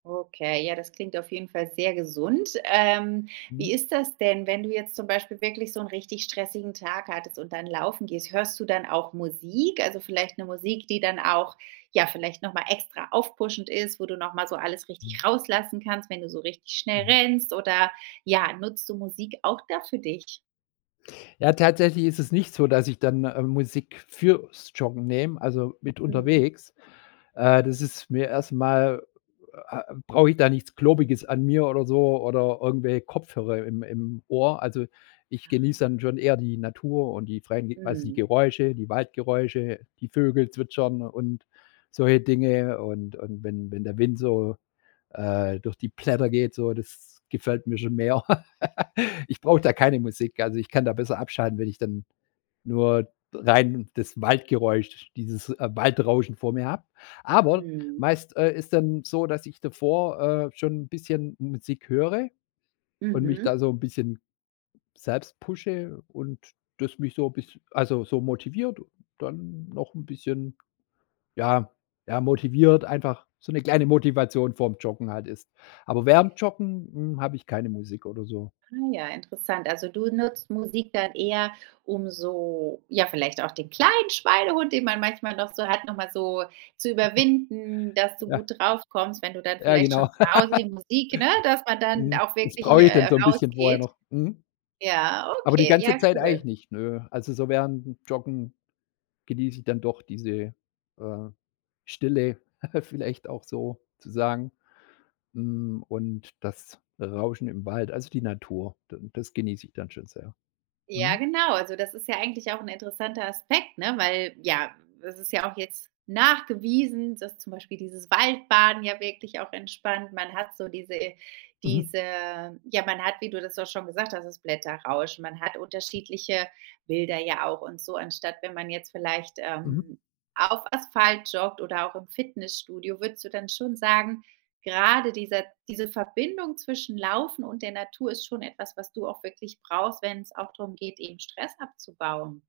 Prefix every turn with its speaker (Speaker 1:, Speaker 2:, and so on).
Speaker 1: Okay, ja, das klingt auf jeden Fall sehr gesund. Ähm,
Speaker 2: Mhm.
Speaker 1: wie ist das denn, wenn du jetzt zum Beispiel wirklich so 'n richtig stressigen Tag hattest und dann laufen gehst? Hörst du dann auch Musik? Also vielleicht 'ne Musik, die dann auch, ja, vielleicht noch mal extra aufpushend ist, wo du noch mal so alles
Speaker 2: Mhm.
Speaker 1: richtig rauslassen kannst, wenn du so richtig schnell
Speaker 2: Mhm.
Speaker 1: rennst oder, ja, nutzt du Musik auch da für dich?
Speaker 2: Ja, tatsächlich ist es nicht so, dass ich dann, ähm, Musik fürs Joggen nehme, also mit
Speaker 1: Mhm.
Speaker 2: unterwegs. Äh, das ist mir erst mal äh, brauche ich da nichts Globiges an mir oder so oder irgendwelche Kopfhörer im im Ohr. Also, ich genieße
Speaker 1: Ah.
Speaker 2: dann schon eher die Natur und die freien quasi
Speaker 1: Mhm.
Speaker 2: Geräusche, die Waldgeräusche, die Vögel zwitschern und solche Dinge. Und und wenn wenn der Wind so, äh, durch die Blätter geht, so, das gefällt mir schon mehr. Ich brauche da keine Musik. Also ich kann da besser abschalten, wenn ich dann nur d rein das Waldgeräusch, dieses, äh, Waldrauschen vor mir hab. Aber,
Speaker 1: Mhm.
Speaker 2: meist, äh, ist dann so, dass ich davor, äh, schon 'n bisschen Musik höre und mich
Speaker 1: Mhm.
Speaker 2: da so 'n bisschen selbst pushe und das mich so biss also so motiviert, dann noch 'n bisschen, ja, ja, motiviert einfach so 'ne kleine Motivation vorm Joggen halt ist. Aber während 'm Joggen, hm, hab ich keine Musik oder so.
Speaker 1: Ah ja, interessant, also du nutzt Musik dann eher, um so ja, vielleicht auch den kleinen Schweinehund, den man manchmal noch so hat, noch mal so zu überwinden, dass du
Speaker 2: Ja.
Speaker 1: gut drauf kommst, wenn du dann
Speaker 2: Ja,
Speaker 1: vielleicht
Speaker 2: genau.
Speaker 1: schon zu Hause die Musik, ne, dass man dann
Speaker 2: Mhm.
Speaker 1: auch
Speaker 2: Das
Speaker 1: wirklich,
Speaker 2: brauch ich dann
Speaker 1: äh,
Speaker 2: so 'n bisschen vorher
Speaker 1: rausgeht.
Speaker 2: noch. Mhm.
Speaker 1: Ja,
Speaker 2: Aber die
Speaker 1: okay, ja
Speaker 2: ganze Zeit eigentlich
Speaker 1: cool.
Speaker 2: nicht, ne. Also so während dem Joggen genieß ich dann doch diese, äh, Stille vielleicht auch so zu sagen. Hm, und das Rauschen im Wald, also die Natur, dann das genieß ich dann schon sehr.
Speaker 1: Ja
Speaker 2: Mhm.
Speaker 1: genau, also das ist ja eigentlich auch 'n interessanter Aspekt, ne? Weil ja, es ist ja auch jetzt nachgewiesen, dass zum Beispiel dieses Waldbaden ja wirklich auch entspannt. Man hat so diese
Speaker 2: Mhm.
Speaker 1: diese ja man hat, wie du das auch schon gesagt hast, das Blätterrauschen. Man hat unterschiedliche Bilder ja auch und so anstatt wenn man jetzt vielleicht,
Speaker 2: Mhm.
Speaker 1: ähm, auf Asphalt joggt oder auch im Fitnessstudio. Würdest du dann schon sagen, gerade dieser diese Verbindung zwischen Laufen und der Natur ist schon etwas, was du auch wirklich brauchst, wenn's auch darum geht, eben Stress abzubauen?